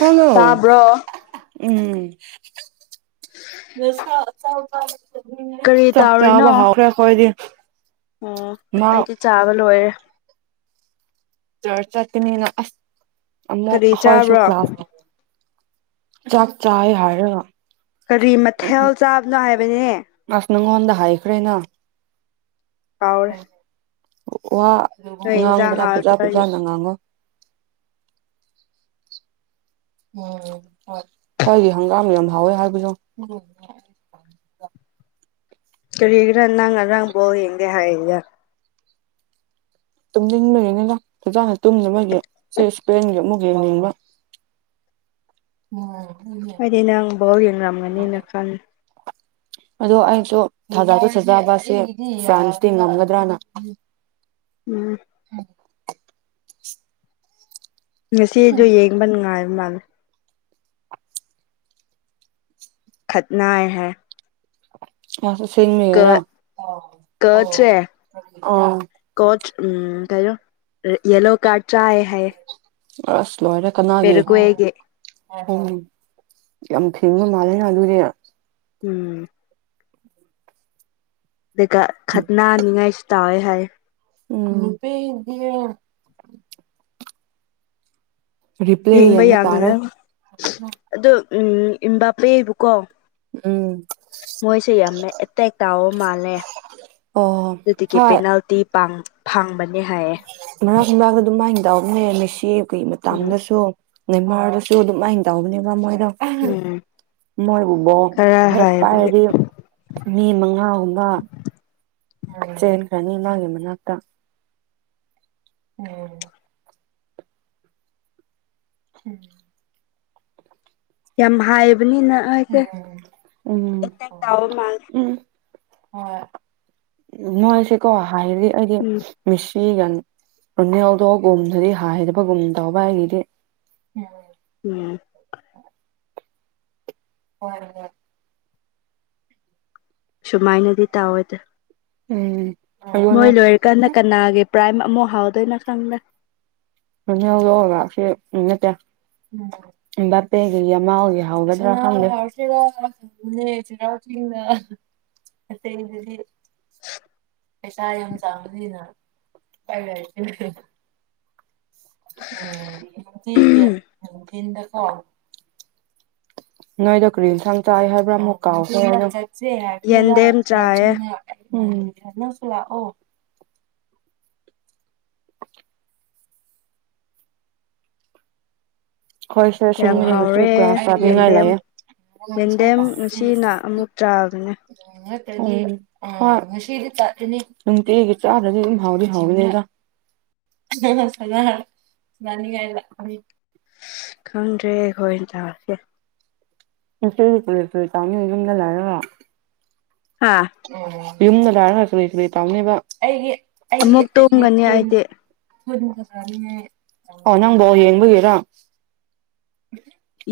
Hello ꯇꯥꯕ꯭ꯔꯣ ꯎꯝ ꯀꯔꯤ [inaudible] ꯆꯥꯛ ꯆꯥꯕ ꯇꯧꯔꯤꯅꯣ ꯍꯥꯎꯔꯦ ꯑꯈꯣꯏꯗꯤ ꯑꯣ ꯑꯩꯗꯤ ꯆꯥꯕ ꯂꯣꯏꯔꯦ ꯆꯔ ꯆꯠꯀꯅꯤꯅ ꯑꯁ ꯑꯃꯨꯛ ꯀꯔꯤ ꯑꯈꯣꯏꯁꯨ ꯆꯥꯕ꯭ꯔꯣ ꯀ꯭ꯂꯥꯁ ꯆꯥꯛ ꯆꯥꯌꯦ ꯍꯥꯏꯔꯒ ꯀꯔꯤ ꯃꯊꯦꯜ ꯆꯥꯕꯅꯣ ꯍꯥꯏꯕꯅꯦ ꯑꯁ ꯅꯪꯉꯣꯟꯗ ꯍꯥꯏꯈ꯭ꯔꯦꯅ ꯀꯥꯎꯔꯦ ꯋꯥ ꯅꯣꯏ ꯏꯟꯖꯥꯡ ꯉꯥꯡꯕꯅ ꯐꯖꯥ ꯍꯥꯎꯇꯕꯒꯤ ꯐꯖꯥꯅ ꯉꯥꯡꯉꯣ ꯎꯝ ꯍꯣꯏ ꯈꯣꯏꯒꯤ ꯍꯪꯒꯥꯝ ꯌꯥꯝ ꯍꯥꯎꯋꯦ ꯍꯥꯏꯕꯗꯣ ꯀꯔꯤꯒꯤꯔ ꯅꯪ ꯉꯔꯥꯡ ꯕꯣꯜ ꯌꯦꯡꯗꯦ ꯍꯥꯏꯗ ꯇꯨꯝꯅꯤꯡꯕꯒꯤꯅꯤꯗ ꯐꯖꯅ ꯇꯨꯝꯗꯕꯒꯤ ꯆꯦꯁ ꯄꯦꯟꯒꯤ ꯑꯃꯨꯛ ꯌꯦꯡꯅꯤꯡꯕ [inaudible] ꯑꯩꯗꯤ ꯅꯪ ꯕꯣꯜ ꯌꯦꯡꯉꯝꯒꯅꯤꯅ ꯈꯟ ꯑꯗꯣ ꯑꯩꯁꯨ ꯊꯥꯖꯥꯗꯤ ꯁꯥꯖꯕꯁꯦ ꯐ꯭ꯔꯥꯟꯁꯇꯤ ꯉꯝꯒꯗ꯭ꯔꯅ ꯎꯝ ꯉꯁꯤꯗꯣ ꯌꯦꯡꯕ ꯅꯨꯡꯉꯥꯏꯕ ꯃꯥꯜꯂꯦ ꯈꯠꯅꯥꯏ ꯍꯥꯏꯌꯦ ꯑꯁ ꯑꯁꯦꯡꯕꯒꯤꯔ ꯑꯣ ꯀꯣꯠꯁ ꯎꯝ ꯀꯩꯅꯣ ꯌꯦꯂꯣ ꯀꯥꯔꯠ ꯆꯥꯌꯦ ꯍꯥꯏꯌꯦ ꯑꯁ ꯂꯣꯏꯔꯦ ꯀꯅꯥꯒꯤ ꯄꯦꯔꯨꯀ꯭ꯋꯦꯒꯤ ꯎꯝ ꯌꯥꯝ ꯐꯤꯡꯕ ꯃꯥꯜꯂꯦꯅ ꯑꯗꯨꯗꯤ ꯎꯝ ꯑꯗꯨꯒ ꯈꯠꯅꯅꯤꯡꯉꯥꯏꯁꯨ ꯇꯥꯎꯋꯦ ꯍꯥꯏꯌꯦ ꯎꯝ ꯅꯨꯄꯤꯗꯤ ꯔꯤꯄ꯭ꯂꯦ ꯌꯦꯡꯕ ꯌꯥꯝ ꯇꯥꯔꯦ ꯅꯨꯡꯉꯥꯏ ꯑꯗꯨ ꯎꯝ ꯏꯝꯕꯥꯞꯄꯦꯕꯨꯀꯣ ꯎꯝ ꯃꯣꯏꯁꯦ ꯌꯥꯝ ꯑꯦꯇꯦꯛ ꯇꯥꯎꯕ ꯃꯥꯜꯂꯦ ꯑꯣ ꯗꯨꯗꯒꯤ ꯍꯣꯏ ꯄꯦꯅꯥꯜꯇꯤ ꯄꯥꯡ ꯐꯪꯕꯅꯦ ꯍꯥꯏ ꯃꯔꯛ ꯃꯔꯛꯇ ꯗꯨꯝꯃꯥꯏ ꯇꯧꯕꯅꯦ ꯃꯦꯁꯤꯀꯤ ꯎꯝ ꯃꯇꯝꯗꯁꯨ ꯅꯦꯃꯥꯔꯗꯁꯨ ꯑꯗꯨꯃꯥꯏꯟ ꯇꯧꯕꯅꯦꯕ ꯃꯣꯏꯗꯣ ꯎꯝ ꯃꯣꯏꯕꯨ ꯕꯣꯜ ꯈꯔ ꯍꯦꯛ ꯍꯥꯏꯕꯒꯤ ꯄꯥꯏꯔꯗꯤ ꯃꯤ ꯃꯉꯥꯒꯨꯝꯕ ꯆꯦꯟꯈ꯭ꯔꯅꯤ ꯃꯥꯒꯤ ꯃꯅꯥꯛꯇ [unintelligible] [unintelligible] ꯌꯥꯝ ꯍꯥꯏꯕꯅꯤꯅ ꯑꯩꯁꯦ ꯎꯝ ꯑꯦꯇꯦꯛ ꯇꯥꯎꯕ ꯃꯥꯥꯡꯂꯦ ꯍꯣꯏ ꯃꯣꯏꯁꯦꯀꯣ ꯍꯥꯏꯔꯗꯤ ꯑꯩꯗꯤ ꯎꯝ ꯃꯦꯁꯤꯒ ꯔꯨꯅꯦꯜꯗꯣꯒꯨꯝꯗꯨꯗꯤ ꯍꯥꯏꯗꯕꯒꯨꯝ ꯇꯧꯕ ꯑꯩꯒꯤꯗꯤ ꯎꯝ ꯎꯝ ꯍꯣꯏ ꯍꯣꯏ ꯁꯨꯃꯥꯏꯅꯗꯤ ꯇꯧꯋꯦꯇꯨ ꯎꯝ ꯑꯗꯨꯅꯦ ꯃꯣꯏ ꯂꯣꯏꯔꯀꯥꯟꯗ ꯀꯅꯥꯒꯤ ꯄ꯭ꯔꯥꯏꯝ ꯑꯃꯨꯛ ꯍꯥꯎꯗꯣꯏꯅꯣ ꯈꯪꯗꯦ ꯔꯣꯅꯥꯜꯗꯣꯒꯁꯤ ꯎꯝ ꯅꯠꯇꯦ ꯑꯦꯝꯕꯄꯦꯒꯒꯤ ꯌꯃꯥꯜꯒꯤ ꯍꯧꯒꯗ꯭ꯔꯥ ꯈꯪꯗꯦ ꯑꯗꯨꯅꯦ ꯆꯩꯔꯥꯎ ꯆꯤꯡꯅ ꯑꯇꯩꯗꯨꯗꯤ ꯄꯩꯁꯥ ꯌꯥꯝ ꯆꯪꯕꯅꯤꯅ [unintelligible] ꯎꯝ ꯆꯦꯒꯤ ꯃꯤꯡꯗꯀꯣ ꯅꯣꯏꯗꯣ ꯀꯔꯤ ꯏꯟꯁꯥꯡ ꯆꯥꯏ ꯍꯥꯏꯕ꯭ꯔꯥ ꯑꯃꯨꯛ ꯀꯥꯎꯈ꯭ꯔꯦ ꯑꯩꯗꯣ ꯆꯦ ꯍꯥꯏꯕꯅꯤꯗꯥ ꯌꯦꯟꯗꯦꯝ ꯆꯩꯔꯥꯎ ꯆꯥꯏꯌꯦ ꯆꯤꯡꯗ ꯎꯝ ꯅꯪꯁꯨ ꯂꯥꯛꯑꯣ ꯍꯣꯏꯁꯦ ꯌꯥꯝ ꯑꯁꯦꯡꯕꯅꯦ ꯉꯁꯤ ꯍꯥꯎꯔꯦ ꯀ꯭ꯂꯥꯁ ꯆꯠꯅꯤꯡꯉꯥꯏ ꯌꯦꯟꯗꯦꯝ ꯂꯩꯌꯦ ꯌꯦꯟꯗꯦꯝ ꯉꯁꯤꯅ ꯑꯃꯨꯛ ꯆꯥꯕꯅꯦ ꯅꯠꯇꯗꯤ ꯎꯝ ꯅꯨꯡꯇꯤꯒꯤ ꯆꯥꯗ꯭ꯔꯗꯤ ꯑꯗꯨꯝ ꯍꯥꯎꯗꯤ ꯍꯥꯎꯕꯅꯤꯗ [unintelligible] ꯈꯪꯗ꯭ꯔꯦ ꯑꯩꯈꯣꯏꯅ ꯇꯥꯔꯁꯦ ꯅꯆꯦꯗꯤ ꯀꯔꯤ ꯀꯩ ꯇꯝꯃꯤ ꯌꯨꯝꯗ ꯂꯩꯔꯒ ꯍꯥꯥ ꯌꯨꯝꯗ ꯂꯩꯔꯒ ꯀꯔꯤ ꯀꯔꯤ ꯇꯧꯅꯦꯕ ꯑꯩꯒꯤ ꯑꯃꯨꯛ ꯇꯨꯝꯒꯅꯤ ꯑꯩꯗꯤ ꯑꯣ ꯅꯪ ꯕꯣꯜ ꯌꯦꯡꯕꯒꯤꯔꯥ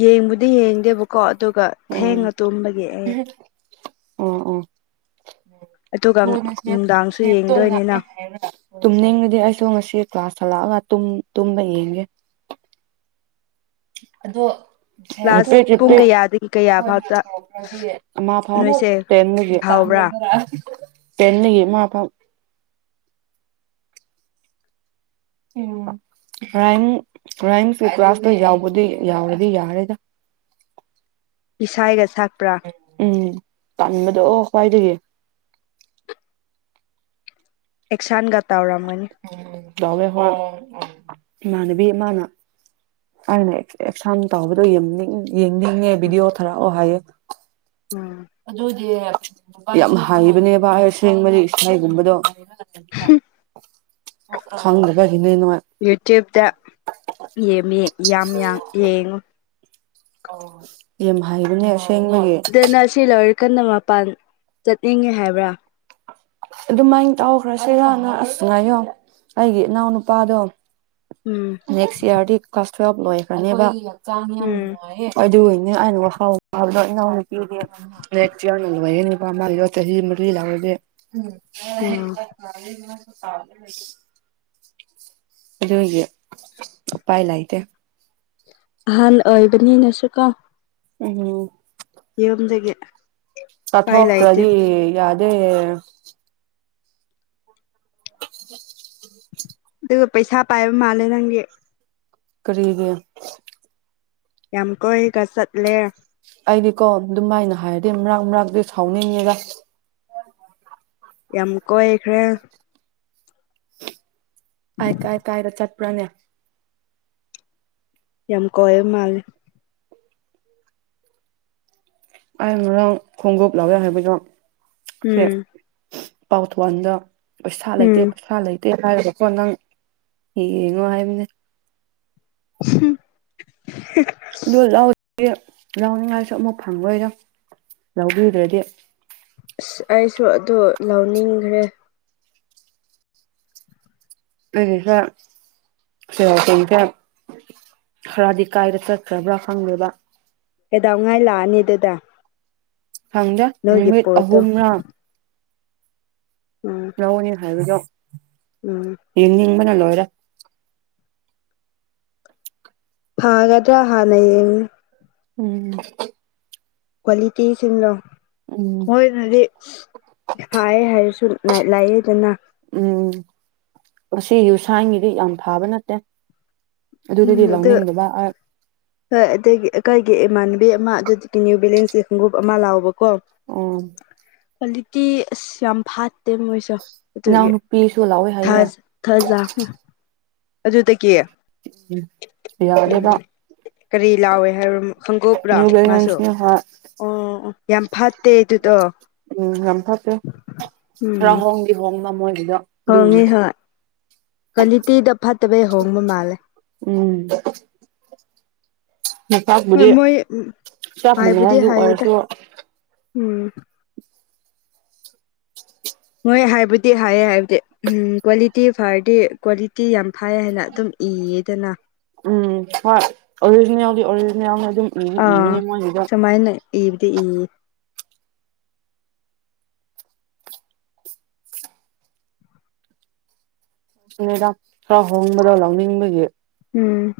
ꯌꯦꯡꯕꯨꯗꯤ ꯌꯦꯡꯗꯦꯕꯀꯣ ꯑꯗꯨꯒ ꯑꯣ ꯊꯦꯡꯅ ꯇꯨꯝꯕꯒꯤ ꯑꯩ ꯑꯣ ꯑꯣ ꯑꯗꯨꯒ ꯅꯨꯡꯗꯥꯡꯁꯨ ꯌꯦꯡꯗꯣꯏꯅꯤꯅ [unintelligible] ꯇꯨꯝꯅꯤꯡꯔꯗꯤ ꯑꯩꯁꯨ ꯉꯁꯤ ꯀ꯭ꯂꯥꯁ ꯍꯜꯂꯛꯑꯒ ꯇꯨꯝꯕ ꯌꯦꯡꯒꯦ ꯑꯗꯣ ꯀ꯭ꯂꯥꯁ ꯄꯨꯡ ꯀꯌꯥꯗꯒꯤ ꯀꯌꯥ ꯐꯥꯎꯗ [unintelligible] ꯅꯣꯏꯁꯦ ꯍꯥꯎꯕ꯭ꯔꯥ [unintelligible] [unintelligible] ꯏꯁꯥꯏꯒ ꯁꯛꯄ꯭ꯔꯥ ꯎꯝ ꯇꯥꯟꯕꯗꯣ ꯑꯣ ꯈ꯭ꯋꯥꯏꯗꯒꯤ ꯑꯦꯛꯁꯥꯟꯒ ꯇꯧꯔꯝꯃꯅꯤ꯫ ꯎꯝ ꯇꯧꯋꯦ ꯍꯣꯏ ꯏꯃꯥꯟꯅꯕꯤ ꯑꯃꯥꯅ꯫ ꯑꯩꯅ ꯑꯦꯛꯁꯟ ꯇꯧꯕꯗꯣ ꯌꯦꯡꯅꯤꯡ ꯌꯦꯡꯅꯤꯡꯉꯦ ꯕꯤꯗꯤꯑꯣ ꯊꯔꯛꯑꯣ ꯍꯥꯏꯌꯦ ꯎꯝ ꯑꯗꯨ ꯒꯤ ꯌꯥꯝ ꯍꯥꯏꯕꯅꯦꯕ ꯑꯁꯦꯡꯕꯗꯤ ꯏꯁꯩꯒꯨꯝꯕꯗꯣ꯫ [unintelligible] ꯈꯪꯗꯕꯒꯤꯅꯦ ꯅꯣꯏ ꯌꯨꯇ꯭ꯌꯨꯕꯇ ꯌꯦꯝꯃꯦ ꯌꯥꯝ ꯌꯥꯝ ꯌꯦꯡꯉꯣ꯫ ꯑꯣ ꯌꯥꯝ ꯍꯩꯕꯅꯦ ꯑꯁꯤ ꯑꯅꯤꯒꯤ [unintelligible] ꯑꯁꯤ ꯂꯣꯏꯔ ꯀꯟꯅ ꯃꯄꯥꯟ ꯆꯠꯅꯤꯡꯉꯦ ꯍꯥꯏꯕ꯭ꯔꯥ ꯑꯗꯨꯃꯥꯏꯅ ꯇꯧꯈ꯭ꯔꯁꯤꯔꯅ ꯑꯁꯤ ꯉꯥꯏꯌꯣ ꯑꯩꯒꯤ ꯏꯅꯥꯎ ꯅꯨꯨꯄꯥꯗꯣ ꯎꯝ ꯅꯦꯛꯁ ꯏꯌꯥꯔꯗꯤ ꯀ꯭ꯂꯥꯁ ꯇꯨꯌꯦꯞ ꯂꯣꯏꯈ꯭ꯔꯅꯦꯕ ꯆ ꯌꯥꯝ ꯎꯝ ꯅꯨꯡꯉꯥꯏꯌꯦ ꯍꯣꯏ ꯑꯗꯨꯒꯤꯅꯦ ꯑꯩꯅ [unintelligible] ꯏꯅꯥꯎꯅꯨꯄꯤꯗꯤ ꯅꯦꯛ ꯇꯤꯌ꯭ꯔꯅ ꯂꯣꯏꯌꯦ ꯅꯨꯄꯥ ꯃꯒꯤꯗꯣ ꯆꯍꯤ ꯃꯔꯤ ꯂꯛꯔꯗꯤ ꯎꯝ [unintelligible] [unintelligible] ꯑꯗꯨꯒꯤ ꯎꯄꯥꯏ ꯂꯩꯇꯦ ꯑꯍꯥꯟ ꯑꯣꯏꯕꯅꯤꯅꯁꯨ ꯀꯣ ꯎꯝ ꯌꯨꯝꯗꯒꯤ ꯎꯄꯥꯏ ꯂꯩꯇꯦ ꯆꯠꯊꯣꯛꯇ꯭ꯔꯗꯤ ꯌꯥꯗꯦ [unintelligible] ꯑꯗꯨꯒ ꯄꯩꯁꯥ ꯄꯥꯏꯕ ꯃꯥꯜꯂꯦ ꯅꯪꯗꯤ ꯀꯔꯤꯒꯤ ꯌꯥꯝ ꯀꯣꯏꯒ ꯆꯠꯂꯦ ꯑꯩꯗꯤꯀꯣ ꯑꯗꯨꯃꯥꯏꯅ ꯍꯥꯏꯔꯗꯤ ꯃꯔꯥꯛ ꯃꯔꯥꯛꯇꯤ ꯁꯥꯎꯅꯤꯡꯉꯦꯗ ꯌꯥꯝ ꯀꯣꯏꯈ꯭ꯔꯦ ꯑꯩ ꯀꯥꯏ ꯀꯥꯏꯗ ꯆꯠꯄ꯭ꯔꯅꯦ ꯌꯥꯝ ꯀꯣꯏꯔ ꯃꯥꯜꯂꯦ ꯑꯩ ꯉꯔꯥꯡ ꯈꯣꯡꯎꯞ ꯂꯥꯔꯣꯏ ꯍꯥꯏꯕꯗꯣ ꯁꯦ ꯎꯝ ꯄꯥꯎꯊꯣꯟꯗ ꯄꯩꯁꯥ ꯂꯩꯇꯦ ꯎꯝ ꯄꯩꯁꯥ ꯂꯩ ꯇꯦ ꯍꯥꯏꯔꯒꯀꯣ ꯅꯪ ꯌꯦꯡꯉꯣ ꯍꯥꯏꯕꯅꯦ [unintelligible] ꯑꯗꯨ ꯂꯥꯎ ꯂꯥꯎꯅꯤꯡꯉꯥꯏꯁꯨ ꯑꯃꯨꯛ ꯐꯪꯉꯣꯏꯗꯣ ꯂꯧꯕꯤꯗ꯭ꯔꯗꯤ ꯑꯁ ꯑꯩꯁꯨ ꯑꯗꯨ ꯂꯧꯅꯤꯡꯈ꯭ꯔꯦ ꯑꯩꯒꯤꯁꯦ [unintelligible] ꯈꯔꯗꯤ ꯀꯥꯏꯔ ꯆꯠꯈ꯭ꯔꯕ꯭ꯔꯥ ꯈꯪꯗꯦꯕ ꯀꯩꯗꯧꯉꯩ ꯂꯥꯛꯑꯅꯤ ꯑꯗꯨꯗ ꯈꯪꯗꯦ ꯅꯣꯏꯒꯤ ꯅꯨꯃꯤꯠ ꯄꯣꯠꯇꯣ ꯑꯍꯨꯝꯔꯥ ꯎꯝ ꯂꯧꯒꯅꯤ ꯍꯥꯏꯕꯗꯣ ꯎꯝ ꯌꯦꯅꯤꯡꯕꯅ ꯂꯣꯏꯔꯦ ꯐꯥꯒꯗ꯭ꯔ ꯍꯥꯟꯅ ꯌꯦꯡꯉꯤ ꯎꯝ ꯀ꯭ꯋꯥꯂꯤꯇꯤ ꯁꯤꯟꯂꯣ ꯎꯝ ꯃꯣꯏꯅꯗꯤ ꯐꯥꯛꯌꯦ ꯍꯥꯏꯔꯁꯨ ꯂꯥꯏ ꯂꯥꯏꯑꯦꯗꯅ ꯎꯝ ꯑꯁꯤ ꯌꯨꯁꯥꯡꯒꯤꯗꯤ ꯌꯥꯝ ꯐꯕ ꯅꯠꯇꯦ ꯎꯝ ꯑꯗꯨꯗꯗꯤ ꯑꯗꯨ ꯂꯧꯅꯤꯡꯗꯕ ꯑꯩ ꯍꯣꯏ ꯑꯗꯒꯤ ꯑꯈꯣꯏꯒꯤ ꯏꯃꯥꯟꯅꯕꯤ ꯑꯃ ꯑꯗꯨꯗꯒꯤ ꯇꯤꯀꯤꯅꯨꯏ ꯕꯦꯂꯦꯁꯖꯦ ꯍꯨꯡꯎꯞ ꯑꯃ ꯂꯥꯎꯕꯀꯣ ꯑꯣ ꯀ꯭ꯋꯥꯂꯤꯇꯤ ꯑꯁ ꯌꯥꯝ ꯐꯠꯇꯦ ꯃꯣꯏꯁꯣ ꯑꯗꯨꯒꯤ ꯏꯅꯥꯎꯅꯨꯄꯤꯁꯨ ꯂꯧꯋꯦ ꯍꯥꯏꯌꯦ ꯊꯥꯁ [unintelligible] ꯑꯗꯨꯗꯒꯤ ꯎꯝ ꯌꯥꯗꯦꯕ ꯀꯔꯤ ꯂꯥꯎꯋꯦ ꯍꯥꯏꯕ꯭ꯔꯥ ꯈꯪꯍꯩꯕ꯭ꯔꯥ ꯅ꯭ꯌꯨ ꯃꯥꯁꯨ ꯕꯦꯂꯦꯟꯁꯅꯤ ꯍꯣꯏ ꯑꯣ ꯑꯣ ꯌꯥꯝ ꯐꯠꯇꯦ ꯑꯗꯨꯗꯣ ꯎꯝ ꯎꯝ [unintelligible] ꯃꯣꯏꯒꯤꯗꯥ ꯍꯣꯡꯉꯤ ꯍꯣꯏ ꯀ꯭ꯋꯥꯂꯤꯇꯤꯗꯥ ꯐꯠꯇꯕꯩ ꯍꯣꯡꯕ ꯃꯥꯜꯂꯦ ꯎꯝ ꯍꯣꯏ ꯃꯣꯝꯄꯥꯛꯄꯨꯗꯤ ꯃꯣꯏ ꯆꯞ ꯃꯥꯟꯅꯩ ꯍꯥꯏꯕꯨꯗꯤ ꯑꯗꯨ ꯍꯥꯏꯌꯦꯗ ꯑꯣꯏꯔꯁꯨ ꯎꯝ ꯃꯣꯏ ꯍꯥꯏꯕꯨꯗꯤ ꯍꯥꯏꯌꯦ ꯍꯥꯏꯕꯗꯤ ꯎꯝ ꯀ꯭ꯋꯥꯂꯤꯇꯤ ꯐꯔꯗꯤ ꯀ꯭ꯋꯥꯂꯤꯇꯤ ꯌꯥꯝ ꯐꯥꯏ ꯍꯥꯏꯅ ꯑꯗꯨꯝ ꯏꯌꯦꯗꯅ ꯎꯝ ꯍꯣꯏ ꯑꯣꯔꯤꯖꯤꯅꯦꯜꯗꯤ ꯑꯣꯔꯤꯖꯤꯅꯦꯜ ꯑꯗꯨꯝ ꯏꯗꯤ ꯑꯥ ꯏꯕꯅꯦ ꯃꯣꯏꯅꯁꯨ ꯁꯨꯃꯥꯏꯅ ꯏꯕꯗꯤ ꯏ [inaudible] ꯈꯔ ꯍꯣꯡꯕꯗꯣ ꯂꯧꯅꯤꯡꯕꯒꯤ ꯎꯝ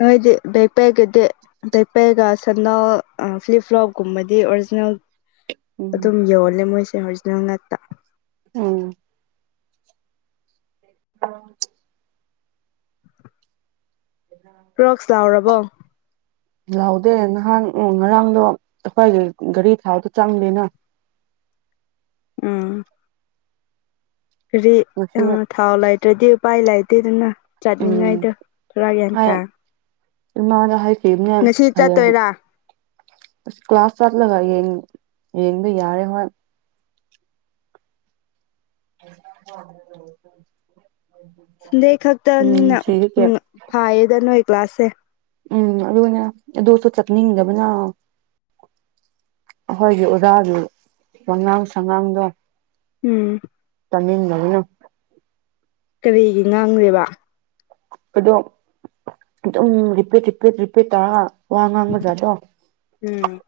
[unintelligible] ꯄꯦꯛꯄꯦꯒ ꯁꯅꯥꯜ ꯐ꯭ꯂꯤꯞꯐ꯭ꯂꯣꯞ ꯀꯨꯝꯕꯗꯤ ꯑꯣꯔꯤꯖꯤꯅꯦꯜ ꯎꯝ ꯑꯗꯨꯝ ꯌꯣꯜꯂꯦ ꯃꯣꯏꯁꯦ ꯑꯣꯔꯤꯖꯤꯅꯦꯜ ꯉꯥꯛꯇ ꯎꯝ [inaudible] [inaudible] ꯀ꯭ꯔꯣꯛꯁ ꯌꯥꯎꯔꯕ꯭ꯔꯣ ꯌꯥꯎꯗꯦ ꯅꯍꯥꯟ ꯎꯝ ꯉꯔꯥꯡꯗꯣ ꯑꯩꯈꯣꯏꯒꯤ ꯊꯥꯎꯗꯣ ꯆꯪꯗꯦꯅ ꯎꯝ ꯀꯔꯤ ꯉꯁꯤ ꯑ ꯊꯥꯎ ꯂꯩꯇ꯭ꯔꯗꯤ ꯎꯄꯥꯏ ꯂꯩꯇꯦꯗꯅ ꯎꯝ ꯆꯠꯅꯤꯡꯉꯥꯏꯗꯣ ꯑꯩ [unintelligible] ꯏꯃꯥꯗ ꯍꯥꯏꯈꯤꯕꯅꯦ ꯉꯁꯤ ꯍꯌꯦꯡ ꯆꯠꯇꯣꯏꯔꯥ ꯑꯁ ꯀ꯭ꯂꯥꯁ ꯆꯠꯂꯒ ꯌꯦꯡ ꯌꯦꯡꯕ ꯌꯔꯦ ꯃꯣꯏ [inaudible] ꯁꯟꯗꯦ ꯎꯝ ꯈꯛꯇꯅꯤꯅ ꯁꯤꯒꯤ ꯀꯦ ꯎꯝ ꯐꯥꯏꯔꯦꯗ ꯅꯣꯏ ꯀ꯭ꯂꯥꯁꯁꯦ ꯎꯝ ꯑꯗꯨꯒꯅꯦ ꯑꯗꯨ ꯆꯠꯅꯤꯡꯗꯕꯅ ꯑꯩꯈꯣꯏꯒꯤ ꯑꯣꯖꯥꯁꯨ ꯋꯉꯥꯡ ꯁꯉꯥꯡꯗꯣ ꯎꯝ ꯇꯥꯅꯤꯡꯗꯕꯅ ꯀꯔꯤ ꯉꯥꯡꯒ꯭ꯔꯦꯕ ꯑꯗꯣ ꯑꯗꯨꯝ ꯔꯤꯄꯤꯠ ꯔꯤꯄꯤꯠ ꯔꯤꯄꯤꯠ ꯇꯧꯔ ꯋꯥ ꯉꯥꯡꯕꯖꯥꯠꯇꯣ ꯎꯝ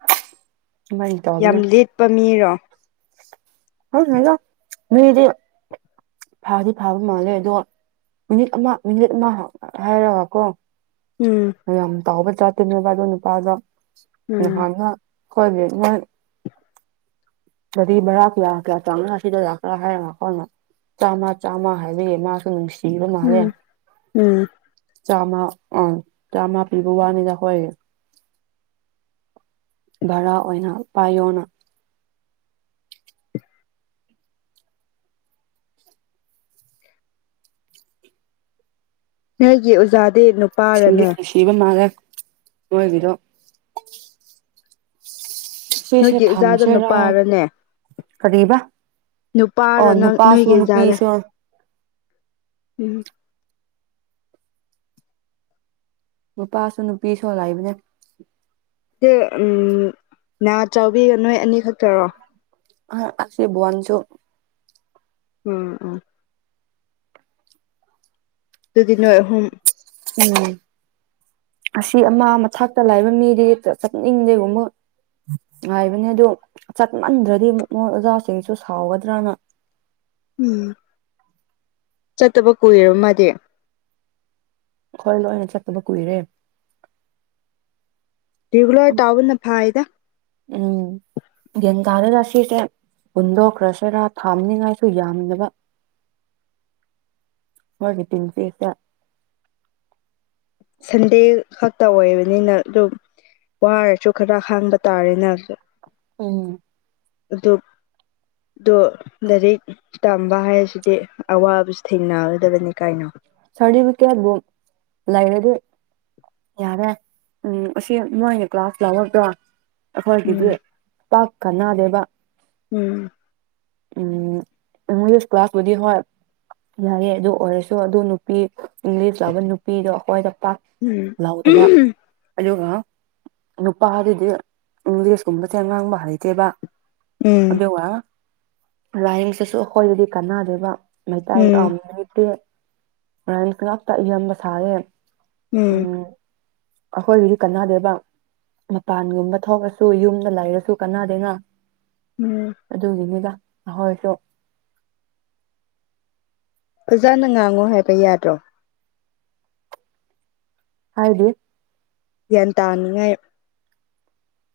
ꯌꯥꯝ ꯂꯤꯛꯄ ꯃꯤꯔꯣ ꯈꯪꯗꯦꯗ ꯃꯤꯗꯤ ꯐꯥꯗꯤ ꯐꯥꯕ ꯃꯥꯜꯂꯦ ꯑꯗꯣ ꯃꯤꯅꯤꯠ ꯑꯃ ꯃꯤꯅꯤꯠ ꯑꯃ ꯍꯥꯏꯔꯒꯀꯣ ꯎꯝ ꯌꯥꯝ ꯇꯥꯎꯕ ꯖꯥꯠꯇꯨꯅꯦꯕ ꯑꯗꯨꯏ ꯅꯨꯄꯗꯣ ꯎꯝ ꯅꯍꯥꯟꯅ ꯑꯩꯈꯣꯏꯒꯤ [inaudible] ꯒꯔꯤ ꯕꯔꯥ ꯀꯌꯥ ꯀꯌꯥ [unintelligible] ꯆꯥꯝꯃ ꯆꯥꯝꯃ ꯍꯥꯏꯌꯦ ꯃꯥꯁꯨ ꯅꯨꯡꯁꯤ ꯄꯤꯕ ꯃꯥꯜꯂꯦ ꯎꯝ ꯎꯝ ꯆꯥꯝꯃ ꯑꯥ ꯆꯥꯝꯃ ꯄꯤꯕ ꯋꯥꯅꯤꯗ ꯑꯩꯈꯣꯏ ꯚꯔꯥ ꯑꯣꯏꯅ ꯄꯥꯏꯌꯣꯅ ꯅꯣꯏꯒꯤ ꯑꯣꯖꯗꯤ ꯅꯨꯞ ꯁꯤꯡꯗꯤ ꯅꯨꯡꯁꯤꯕ ꯃꯥꯜꯂꯦ ꯅꯣꯏꯒꯤꯗꯣ ꯁꯤꯁꯦ ꯅꯣꯏꯒꯤ ꯏꯆꯥꯗꯣ ꯊꯝꯁꯤꯔꯥ ꯅꯨꯄꯥꯔꯅꯦ ꯀꯔꯤꯕ ꯅꯨꯄꯥꯔꯣ ꯑꯣ ꯅꯪ ꯅꯨꯄꯥꯁꯨ ꯅꯣꯏꯒꯤ ꯏꯆꯥꯗ ꯅꯨꯄꯤꯁꯨ ꯎꯝ ꯅꯨꯄꯥꯁꯨ ꯅꯨꯄꯤꯁꯨ ꯂꯩꯕꯅꯦ ꯁꯤ ꯎꯝ ꯅꯥꯆꯥꯎꯕꯤꯒ ꯅꯣꯏ ꯑꯅꯤꯈꯛꯇꯔꯣ ꯑ ꯑꯁꯤꯕꯣꯟꯁꯨ ꯎꯝ ꯎꯝ ꯑꯗꯨꯗꯤ ꯅꯣꯏ ꯑꯍꯨꯝ ꯎꯝ ꯑꯁꯤ ꯑꯃ ꯃꯊꯛꯇ ꯂꯩꯕ ꯃꯤꯗꯤ ꯆ ꯆꯠꯅꯤꯡꯗꯦꯒꯨꯝꯕ ꯉꯥꯏꯕꯅꯦ ꯑꯗꯨ ꯆꯠꯃꯟꯗ꯭ꯔꯗꯤ ꯃꯣꯏ ꯑꯣꯖꯥꯁꯤꯡꯁꯨ ꯁꯥꯎꯒꯗ꯭ꯔꯅ ꯎꯝ ꯆꯠꯇꯕ ꯀꯨꯏꯔꯕ ꯃꯥꯗꯤ ꯑꯈꯣꯏ ꯂꯣꯏꯅ ꯆꯠꯇꯕ ꯀꯨꯏꯔꯦ ꯔꯤꯒꯨꯂ꯭ꯔ ꯇꯥꯎꯕ ꯅ ꯐꯩ ꯗ ꯎꯝ ꯒ꯭ꯔꯥꯟ ꯇꯔꯒ ꯁꯤꯁꯦ ꯍꯨꯟꯗꯣꯛꯈ꯭ꯔꯁꯤꯔꯥ ꯊꯥꯝꯅꯤꯉꯥꯏꯁꯨ ꯌꯥꯝꯗꯕ ꯍꯣꯏꯒꯤ ꯇꯤꯟꯁꯤꯆꯦ ꯁꯟꯗꯦ ꯈꯛꯇ ꯑꯣꯏꯕꯅꯤꯅ ꯑꯗꯨꯝ ꯋꯥꯔꯁꯨ ꯈꯔ ꯍꯥꯡꯕ ꯇꯥꯔꯦꯅ ꯎꯝ ꯑꯗꯨ ꯗꯣ ꯂꯥꯏꯔꯤꯛ ꯇꯝꯕ ꯍꯥꯏꯁꯤꯗꯤ ꯑꯋꯥꯕꯁꯨ ꯊꯦꯡꯅꯒꯗꯕꯅꯤ ꯀꯩꯅꯣ ꯁꯔꯗꯤꯕꯤꯀꯦꯠꯕꯨꯝ ꯂꯩꯔꯗꯤ ꯌꯥꯔꯦ ꯎꯝ ꯑꯁꯤ ꯃꯣꯏꯅ ꯀ꯭ꯂꯥꯁ ꯂꯧꯔꯕ꯭ꯔꯣ ꯑꯈꯣꯏꯒꯤꯗꯤ ꯎꯝ ꯄꯥꯛ ꯀꯥꯟꯅꯗꯦꯕ ꯎꯝ ꯎꯝ ꯏꯪꯂꯤꯁ ꯀꯂꯥꯁ ꯄꯨꯗꯤ ꯍꯣꯏ ꯌꯥꯏꯑꯦ ꯑꯗꯨ ꯑꯣꯏꯔꯁꯨ ꯑꯗꯨ ꯅꯨ ꯄꯤ ꯏꯪꯂꯤꯁ ꯂꯕ ꯅꯨꯄꯤꯗꯣ ꯑꯈꯋꯥꯏꯗ ꯄꯥꯛ ꯎꯝ ꯂꯥꯎꯗꯕ ꯑꯗꯨꯒ ꯅꯨꯄꯥꯗꯨꯗꯤ ꯏꯪꯂꯤꯁꯀꯨꯝꯕꯁꯦ ꯉꯥꯡꯕ ꯍꯩꯇꯦꯕ ꯎꯝ ꯑꯗꯨꯒ ꯂꯥꯏꯍꯤꯛꯁꯤꯁꯨ ꯑꯈꯣꯏꯗꯗꯤ ꯀꯥꯟꯅꯗꯣꯏꯕ ꯃꯩꯇꯩ ꯎꯝ ꯌꯥꯝꯕ ꯅꯨꯠꯇꯦ ꯔꯥꯝꯁ ꯉꯥꯛꯇ ꯏꯌꯥꯝꯕ ꯁꯥꯌꯦ ꯎꯝ ꯑꯈꯣꯏꯒꯤꯗꯤ ꯀꯥꯟꯅꯗꯦꯕ ꯃꯄꯥꯟꯒꯨꯝꯕ ꯊꯣꯛꯑꯁꯨ ꯌꯨꯝꯗ ꯂꯩꯔꯁꯨ ꯀꯅꯥꯗꯦꯅ ꯎꯝ ꯑꯗꯨꯒꯤꯅꯤꯗ ꯑꯍꯣꯏꯁꯨ ꯐꯖꯅ ꯉꯥꯡꯉꯣ ꯍꯥꯏꯕ ꯌꯥꯗ꯭ꯔꯣ ꯍꯥꯏꯗꯤ ꯒ꯭ꯌꯥꯟ ꯇꯥꯅꯤꯡꯉꯥꯏ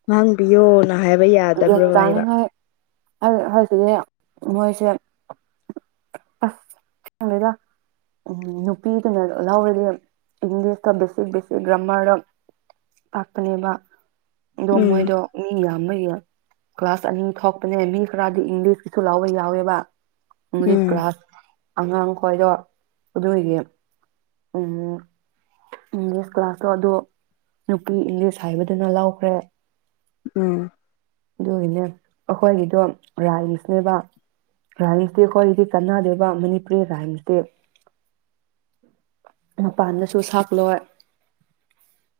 ꯉꯥꯡꯕꯤꯌꯣ ꯅ ꯍꯥꯏꯕ ꯌꯥ ꯒ꯭ꯌꯥꯟ ꯇꯥꯅꯤꯡꯉꯥꯏ ꯍꯧꯖꯤꯗꯤ [unintelligible] ꯃꯣꯏꯁꯦ ꯑ꯭ꯁ ꯈꯪꯗꯦꯗ ꯅꯨꯄꯤꯗꯨꯅ ꯂꯧꯎꯔꯗꯤ ꯏꯪꯂꯤꯁꯇ ꯕꯦꯁꯤꯛ ꯕꯦꯁꯤꯛ ꯒ꯭ꯔꯥꯃꯔꯗ ꯇꯥꯛꯄꯅꯦꯕ ꯑꯗꯣ ꯎꯝ ꯃꯣꯏꯗꯣ ꯃꯤ ꯌꯥꯝꯕ ꯒꯤ ꯀ꯭ꯂꯥꯁ ꯑꯅꯤ ꯊꯣꯛꯄꯅꯦ ꯃꯤ ꯈꯔꯗꯤ ꯏꯪꯂꯤꯁꯀꯤꯁꯨ ꯂꯥꯎꯕ ꯌꯥꯎꯋꯦꯕ ꯏꯪꯂꯤꯁ ꯎꯝ ꯀ꯭ꯂꯥꯁ ꯑꯉꯥꯡ ꯈ꯭ꯣꯏꯗꯣ ꯑꯗꯨ ꯑꯣꯏꯗꯤ ꯎꯝ ꯏꯪꯂꯤꯁ ꯀ꯭ꯂꯥꯁꯇꯣ ꯑꯗꯨ ꯅꯨꯄꯤ ꯏꯪꯂꯤꯁ ꯍꯩꯕꯗꯨꯅ ꯂꯧꯈ꯭ꯔꯦ ꯎꯝ ꯑꯗꯨꯒꯤꯅꯦ ꯑꯩꯈꯣꯏꯒꯤꯗꯣ ꯔꯥꯏꯁꯅꯦꯕ ꯔꯥꯏꯝꯁꯇꯤ [unintelligible] ꯑꯩꯈꯣꯏꯗꯤ ꯀꯥꯟꯅꯗꯦꯕ ꯃꯅꯤꯄꯨꯔꯤ ꯔꯥꯏꯝꯁꯇꯤ ꯃꯄꯥꯟꯗꯁꯨ ꯁꯛꯂꯣꯏ